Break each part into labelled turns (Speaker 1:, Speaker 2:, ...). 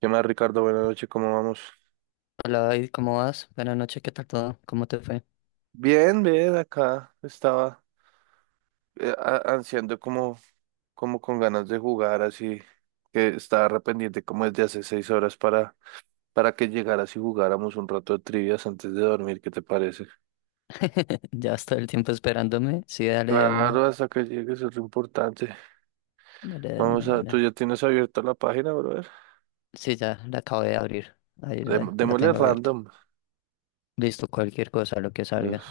Speaker 1: ¿Qué más, Ricardo? Buenas noches, ¿cómo vamos?
Speaker 2: Hola David, ¿cómo vas? Buenas noches, ¿qué tal todo? ¿Cómo te fue?
Speaker 1: Bien, bien, acá estaba ansiando como, como con ganas de jugar, así que estaba arrepentido como desde hace 6 horas para que llegaras y jugáramos un rato de trivias antes de dormir, ¿qué te parece?
Speaker 2: Ya vas todo el tiempo esperándome. Sí,
Speaker 1: Claro, hasta que llegues es lo importante.
Speaker 2: dale de una,
Speaker 1: Vamos
Speaker 2: de
Speaker 1: a, tú
Speaker 2: una.
Speaker 1: ya tienes abierta la página, brother.
Speaker 2: Sí, ya la acabo de abrir. Ahí la
Speaker 1: Démosle
Speaker 2: tengo abierta.
Speaker 1: random.
Speaker 2: Listo, cualquier cosa, lo que
Speaker 1: Entonces,
Speaker 2: salga.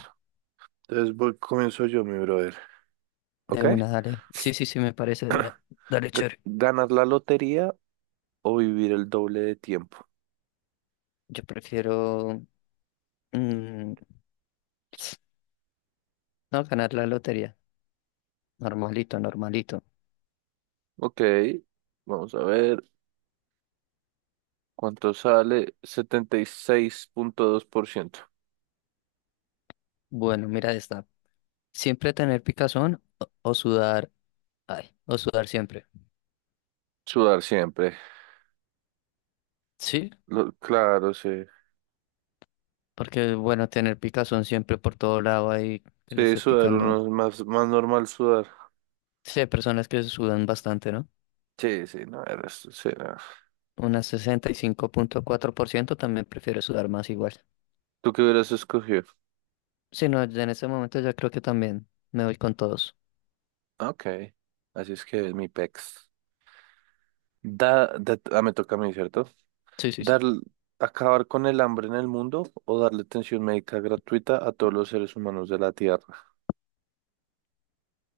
Speaker 1: entonces, comienzo yo, mi brother,
Speaker 2: De
Speaker 1: ¿ok?
Speaker 2: una, dale. Sí, sí, sí, me parece de una. Dale, chévere.
Speaker 1: ¿Ganar la lotería o vivir el doble de tiempo?
Speaker 2: Yo prefiero mm, no ganar la lotería. Normalito, normalito.
Speaker 1: Ok, vamos a ver cuánto sale. 76.2%.
Speaker 2: Bueno, mira esta. Siempre tener picazón o sudar. Ay, o sudar siempre.
Speaker 1: Sudar siempre.
Speaker 2: Sí.
Speaker 1: Claro, sí.
Speaker 2: Porque es bueno tener picazón siempre por todo lado ahí que le
Speaker 1: Sí,
Speaker 2: esté
Speaker 1: sudar
Speaker 2: picando.
Speaker 1: uno es más, más normal sudar.
Speaker 2: Sí, hay personas que sudan bastante, ¿no?
Speaker 1: Sí, sí, no, era, sí, no.
Speaker 2: Unas 65,4% también prefiere sudar más igual.
Speaker 1: ¿Tú qué hubieras escogido?
Speaker 2: Sí, no, ya en este momento ya creo que también me voy con todos.
Speaker 1: Ok, así es que es mi pex. Me toca a mí, ¿cierto?
Speaker 2: Sí, sí, sí.
Speaker 1: Dar, acabar con el hambre en el mundo o darle atención médica gratuita a todos los seres humanos de la Tierra.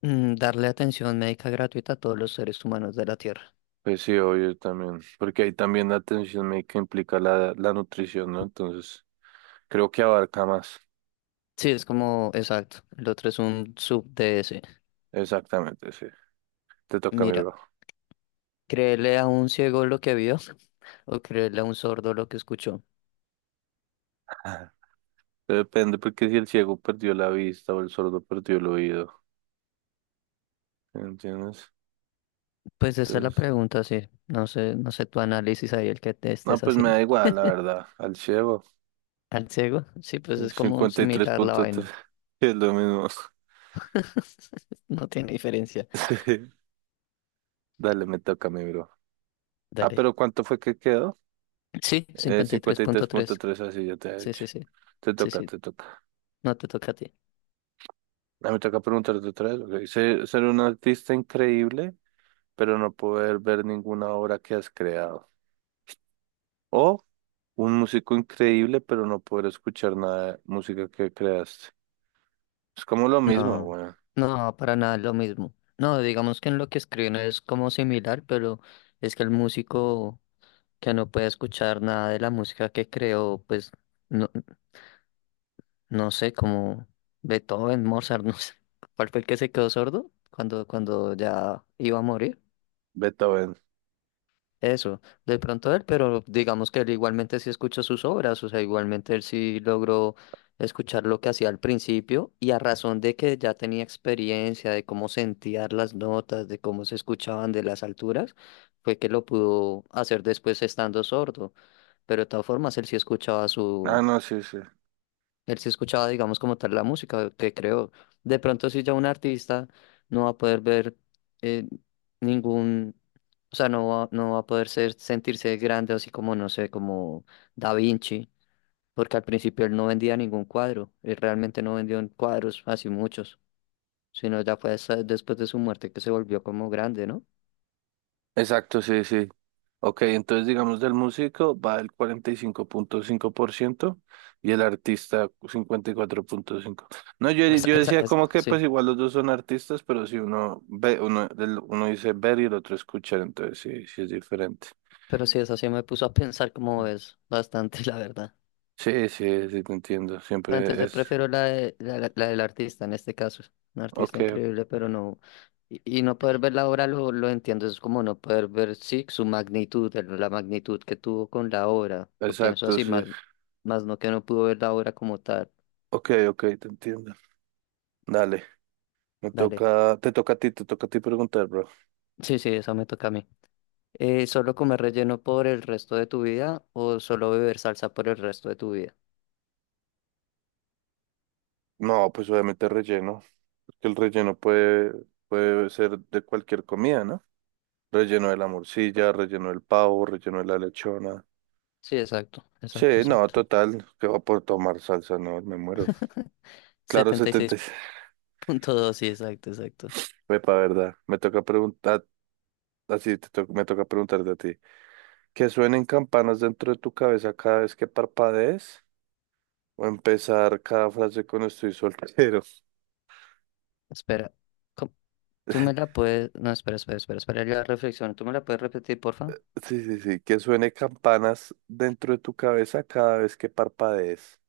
Speaker 2: Mm, darle atención médica gratuita a todos los seres humanos de la Tierra.
Speaker 1: Pues sí, obvio también, porque ahí también la atención médica implica la, la nutrición, ¿no? Entonces, creo que abarca más.
Speaker 2: Sí, es como, exacto. El otro es un sub de ese.
Speaker 1: Exactamente, sí. Te toca a mi
Speaker 2: Mira,
Speaker 1: bro.
Speaker 2: créele a un ciego lo que vio o créele a un sordo lo que escuchó.
Speaker 1: Depende, porque si el ciego perdió la vista o el sordo perdió el oído, ¿sí? ¿Me entiendes?
Speaker 2: Pues esa es la
Speaker 1: Entonces,
Speaker 2: pregunta, sí. No sé, no sé tu análisis ahí, el que te
Speaker 1: no,
Speaker 2: estés
Speaker 1: pues me
Speaker 2: haciendo.
Speaker 1: da igual, la verdad, al ciego.
Speaker 2: ¿Al ciego? Sí, pues es como similar la
Speaker 1: 53.3
Speaker 2: vaina.
Speaker 1: es lo mismo.
Speaker 2: No tiene diferencia.
Speaker 1: Sí. Dale, me toca a mi bro. Ah,
Speaker 2: Dale.
Speaker 1: pero ¿cuánto fue que quedó?
Speaker 2: Sí, 53,3.
Speaker 1: 53.3, así ya te he
Speaker 2: Sí,
Speaker 1: hecho.
Speaker 2: sí, sí.
Speaker 1: Te
Speaker 2: Sí,
Speaker 1: toca,
Speaker 2: sí.
Speaker 1: te toca.
Speaker 2: No te toca a ti.
Speaker 1: Me toca preguntarte otra vez. Ok. Ser, ser un artista increíble, pero no poder ver ninguna obra que has creado. O un músico increíble, pero no poder escuchar nada de música que creaste. Es como lo mismo,
Speaker 2: No,
Speaker 1: bueno.
Speaker 2: no, para nada es lo mismo. No, digamos que en lo que escriben es como similar, pero es que el músico que no puede escuchar nada de la música que creó, pues no, no sé, como Beethoven, Mozart, no sé, cuál fue el que se quedó sordo cuando ya iba a morir.
Speaker 1: Beethoven.
Speaker 2: Eso, de pronto él, pero digamos que él igualmente sí escuchó sus obras, o sea, igualmente él sí logró escuchar lo que hacía al principio y a razón de que ya tenía experiencia de cómo sentían las notas, de cómo se escuchaban de las alturas, fue que lo pudo hacer después estando sordo, pero de todas formas él sí escuchaba.
Speaker 1: Ah, no, sí, sí.
Speaker 2: Él sí escuchaba, digamos, como tal la música que creó. De pronto, si ya un artista no va a poder ver eh, ningún, o sea, no va, no va a poder ser, sentirse grande, así como, no sé, como Da Vinci, porque al principio él no vendía ningún cuadro, él realmente no vendió cuadros así muchos, sino ya fue hasta después de su muerte que se volvió como grande, ¿no?
Speaker 1: Exacto, sí, sí. Ok, entonces digamos del músico va el cuarenta y cinco 5.5% y el artista 54.5%. No, yo,
Speaker 2: Esa,
Speaker 1: yo
Speaker 2: esa,
Speaker 1: decía
Speaker 2: esa,
Speaker 1: como que pues
Speaker 2: sí.
Speaker 1: igual los dos son artistas, pero si uno ve, uno, uno dice ver y el otro escuchar, entonces sí, sí es diferente.
Speaker 2: Pero sí, esa sí me puso a pensar como es bastante, la verdad.
Speaker 1: Sí, sí, sí, te entiendo.
Speaker 2: No, entonces
Speaker 1: Siempre
Speaker 2: yo
Speaker 1: es.
Speaker 2: prefiero la, de- la- la del artista en este caso. Un artista
Speaker 1: Ok,
Speaker 2: increíble, pero no. Y no poder ver la obra lo entiendo, es como no poder ver, sí, su magnitud, la magnitud que tuvo con la obra. Lo pienso
Speaker 1: exacto,
Speaker 2: así,
Speaker 1: sí.
Speaker 2: más, más no que no pudo ver la obra como tal.
Speaker 1: Ok, ok, te entiendo. Dale,
Speaker 2: Dale.
Speaker 1: te toca a ti, te toca a ti preguntar, bro.
Speaker 2: Sí, sí, eso me toca a mí. ¿Solo comer relleno por el resto de tu vida o solo beber salsa por el resto de tu vida?
Speaker 1: No, pues obviamente relleno, porque el relleno puede, puede ser de cualquier comida, ¿no? Relleno de la morcilla, relleno del pavo, relleno de la lechona.
Speaker 2: Sí, exacto,
Speaker 1: Sí,
Speaker 2: exacto,
Speaker 1: no,
Speaker 2: exacto.
Speaker 1: total, que va por tomar salsa, no, me muero. Claro,
Speaker 2: setenta y seis
Speaker 1: 76.
Speaker 2: punto dos sí, exacto, exacto.
Speaker 1: Epa, verdad. Me toca preguntar, me toca preguntarte a ti. ¿Que suenen campanas dentro de tu cabeza cada vez que parpadees? ¿O empezar cada frase con estoy soltero?
Speaker 2: Espera. ¿Cómo? Tú me la puedes. No, espera, espera, espera, espera. La reflexión. ¿Tú me la puedes repetir, porfa?
Speaker 1: Sí, sí, sí, que suene campanas dentro de tu cabeza cada vez que parpadees.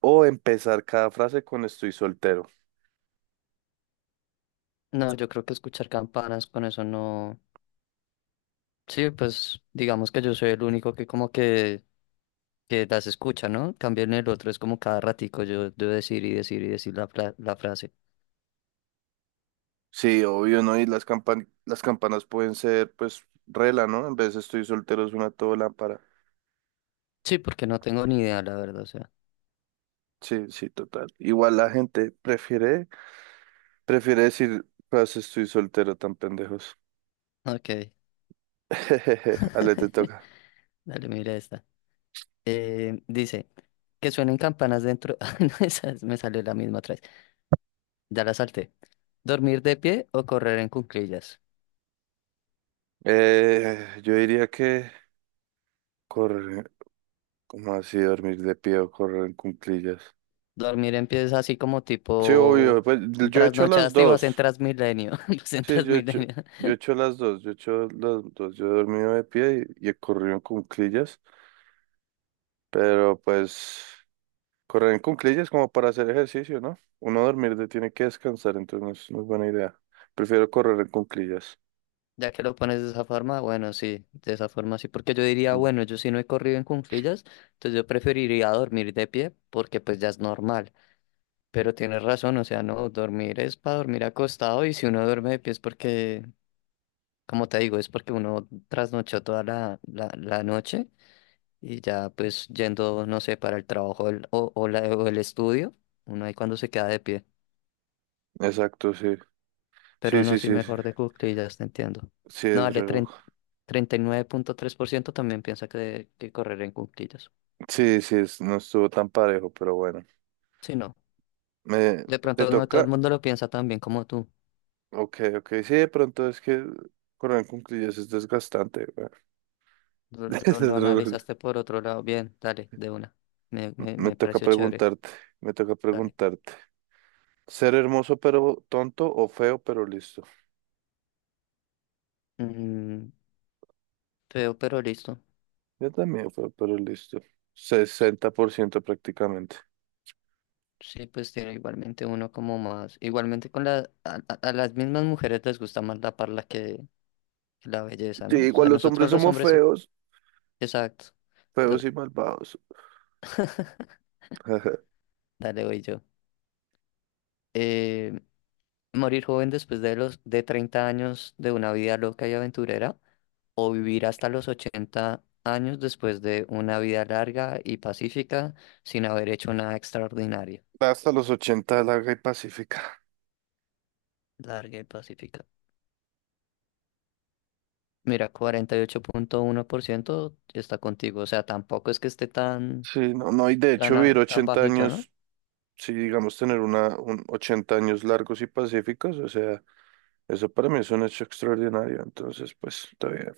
Speaker 1: O empezar cada frase con estoy soltero.
Speaker 2: No, yo creo que escuchar campanas con eso no. Sí, pues digamos que yo soy el único que como que, las escucha, ¿no? Cambio en el otro, es como cada ratico yo debo decir y decir y decir la frase.
Speaker 1: Sí, obvio, ¿no? Y las campanas pueden ser, pues, rela, ¿no? En vez de estoy soltero es una todo lámpara.
Speaker 2: Sí, porque no tengo ni idea, la verdad, o sea.
Speaker 1: Sí, sí, total. Igual la gente prefiere, prefiere decir frase estoy soltero tan pendejos.
Speaker 2: Ok.
Speaker 1: Ale, te toca.
Speaker 2: Dale, mira esta. Eh, dice, que suenen campanas dentro. Ay, no, me salió la misma otra vez. Ya la salté. ¿Dormir de pie o correr en cuclillas?
Speaker 1: Yo diría que correr, como así dormir de pie o correr en cuclillas.
Speaker 2: Dormir empieza así como
Speaker 1: Sí,
Speaker 2: tipo
Speaker 1: obvio. Pues yo he hecho las
Speaker 2: trasnochaste y vas
Speaker 1: dos.
Speaker 2: en Transmilenio, vas en
Speaker 1: Sí,
Speaker 2: Transmilenio.
Speaker 1: yo he hecho las dos. Yo he hecho las dos. Yo he dormido de pie y he corrido en cuclillas. Pero pues correr en cuclillas como para hacer ejercicio, ¿no? Uno tiene que descansar, entonces no es, no es buena idea. Prefiero correr en cuclillas.
Speaker 2: Ya que lo pones de esa forma, bueno, sí, de esa forma sí, porque yo diría,
Speaker 1: Mm.
Speaker 2: bueno, yo sí no he corrido en cuclillas, entonces yo preferiría dormir de pie porque pues ya es normal. Pero tienes razón, o sea, no, dormir es para dormir acostado y si uno duerme de pie es porque, como te digo, es porque uno trasnochó toda la noche y ya pues yendo, no sé, para el trabajo o el estudio, uno ahí cuando se queda de pie.
Speaker 1: Exacto, sí. Sí,
Speaker 2: Pero no
Speaker 1: sí,
Speaker 2: soy
Speaker 1: sí, sí.
Speaker 2: mejor de ya te entiendo.
Speaker 1: Sí,
Speaker 2: No,
Speaker 1: es
Speaker 2: dale,
Speaker 1: reloj.
Speaker 2: treinta y nueve punto tres por ciento también piensa que correr en cuclillas.
Speaker 1: Sí, sí, es- no estuvo tan parejo, pero bueno.
Speaker 2: Sí, no.
Speaker 1: Me,
Speaker 2: De
Speaker 1: ¿te
Speaker 2: pronto no todo el
Speaker 1: toca?
Speaker 2: mundo lo piensa tan bien como tú.
Speaker 1: Ok, ok. Sí, de pronto es que correr en cuclillas es desgastante,
Speaker 2: Lo analizaste por otro lado. Bien, dale, de una. Me, me,
Speaker 1: me
Speaker 2: me
Speaker 1: toca
Speaker 2: pareció chévere.
Speaker 1: preguntarte, me toca
Speaker 2: Dale.
Speaker 1: preguntarte. ¿Ser hermoso pero tonto o feo pero listo?
Speaker 2: Mm, feo, pero listo.
Speaker 1: Yo también feo pero listo. 60% prácticamente.
Speaker 2: Sí, pues tiene igualmente uno como más. Igualmente con la, a las mismas mujeres les gusta más la parla que, la belleza,
Speaker 1: Sí,
Speaker 2: ¿no? O
Speaker 1: igual
Speaker 2: sea,
Speaker 1: los
Speaker 2: nosotros
Speaker 1: hombres
Speaker 2: los
Speaker 1: somos
Speaker 2: hombres, sí.
Speaker 1: feos,
Speaker 2: Exacto. Do-
Speaker 1: feos y malvados. Ajá.
Speaker 2: dale, voy yo. Eh, Morir joven después de los de 30 años de una vida loca y aventurera o vivir hasta los 80 años después de una vida larga y pacífica sin haber hecho nada extraordinario.
Speaker 1: Hasta los ochenta larga y pacífica.
Speaker 2: Larga y pacífica. Mira, 48,1% está contigo, o sea, tampoco es que esté tan
Speaker 1: Sí, no, no, y de
Speaker 2: tan
Speaker 1: hecho vivir
Speaker 2: a- tan
Speaker 1: 80
Speaker 2: bajito, ¿no?
Speaker 1: años, si digamos tener una, un 80 años largos y pacíficos, o sea, eso para mí es un hecho extraordinario, entonces pues está bien.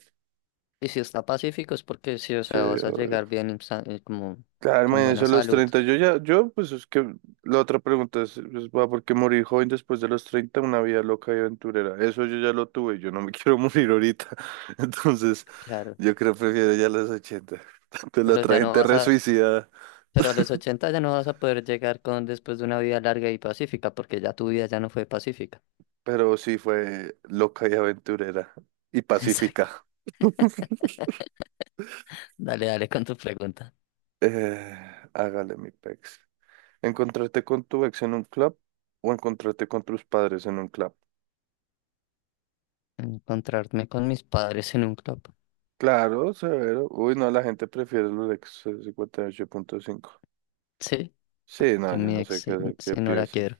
Speaker 2: Y si está pacífico es porque sí, o
Speaker 1: Sí,
Speaker 2: sea, vas a
Speaker 1: obvio.
Speaker 2: llegar bien y como
Speaker 1: Claro,
Speaker 2: con buena
Speaker 1: imagínense a los
Speaker 2: salud,
Speaker 1: 30. Yo ya, yo, pues es que la otra pregunta es, pues, va, ¿por qué morir joven después de los 30? Una vida loca y aventurera. Eso yo ya lo tuve, yo no me quiero morir ahorita. Entonces,
Speaker 2: claro.
Speaker 1: yo creo que prefiero ya los 80. Tanto la
Speaker 2: Pero
Speaker 1: otra
Speaker 2: ya no
Speaker 1: gente
Speaker 2: vas
Speaker 1: re
Speaker 2: a
Speaker 1: suicida,
Speaker 2: Pero a los 80 ya no vas a poder llegar con después de una vida larga y pacífica, porque ya tu vida ya no fue pacífica.
Speaker 1: pero sí fue loca y aventurera y
Speaker 2: Exacto.
Speaker 1: pacífica.
Speaker 2: Dale, dale con tu pregunta.
Speaker 1: Eh, Hágale mi pex. ¿Encontrarte con tu ex en un club o encontrarte con tus padres en un club?
Speaker 2: Encontrarme con mis padres en un club.
Speaker 1: Claro, severo. Uy, no, la gente prefiere los punto cinco.
Speaker 2: Sí,
Speaker 1: Sí,
Speaker 2: yo
Speaker 1: no, yo
Speaker 2: mi
Speaker 1: no
Speaker 2: ex,
Speaker 1: sé
Speaker 2: sí,
Speaker 1: qué, qué
Speaker 2: sí, no la
Speaker 1: piensan.
Speaker 2: quiero.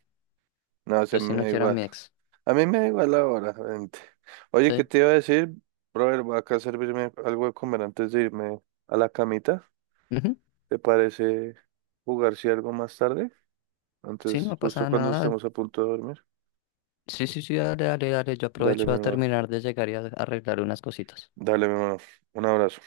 Speaker 1: No, se
Speaker 2: Yo sí
Speaker 1: me
Speaker 2: no
Speaker 1: da
Speaker 2: quiero a
Speaker 1: igual.
Speaker 2: mi ex.
Speaker 1: A mí me da igual ahora, gente. Oye, ¿qué
Speaker 2: Sí.
Speaker 1: te iba a decir? Brother, voy acá a servirme algo de comer antes de irme a la camita.
Speaker 2: Ujú.
Speaker 1: ¿Te parece jugar si algo más tarde?
Speaker 2: Sí,
Speaker 1: Antes,
Speaker 2: no
Speaker 1: justo
Speaker 2: pasa
Speaker 1: cuando
Speaker 2: nada.
Speaker 1: estemos a punto de dormir.
Speaker 2: Sí, sí, sí, dale, dale, dale. Yo
Speaker 1: Dale,
Speaker 2: aprovecho
Speaker 1: mi
Speaker 2: a
Speaker 1: hermano.
Speaker 2: terminar de llegar y a arreglar unas cositas.
Speaker 1: Dale, mi hermano. Un abrazo.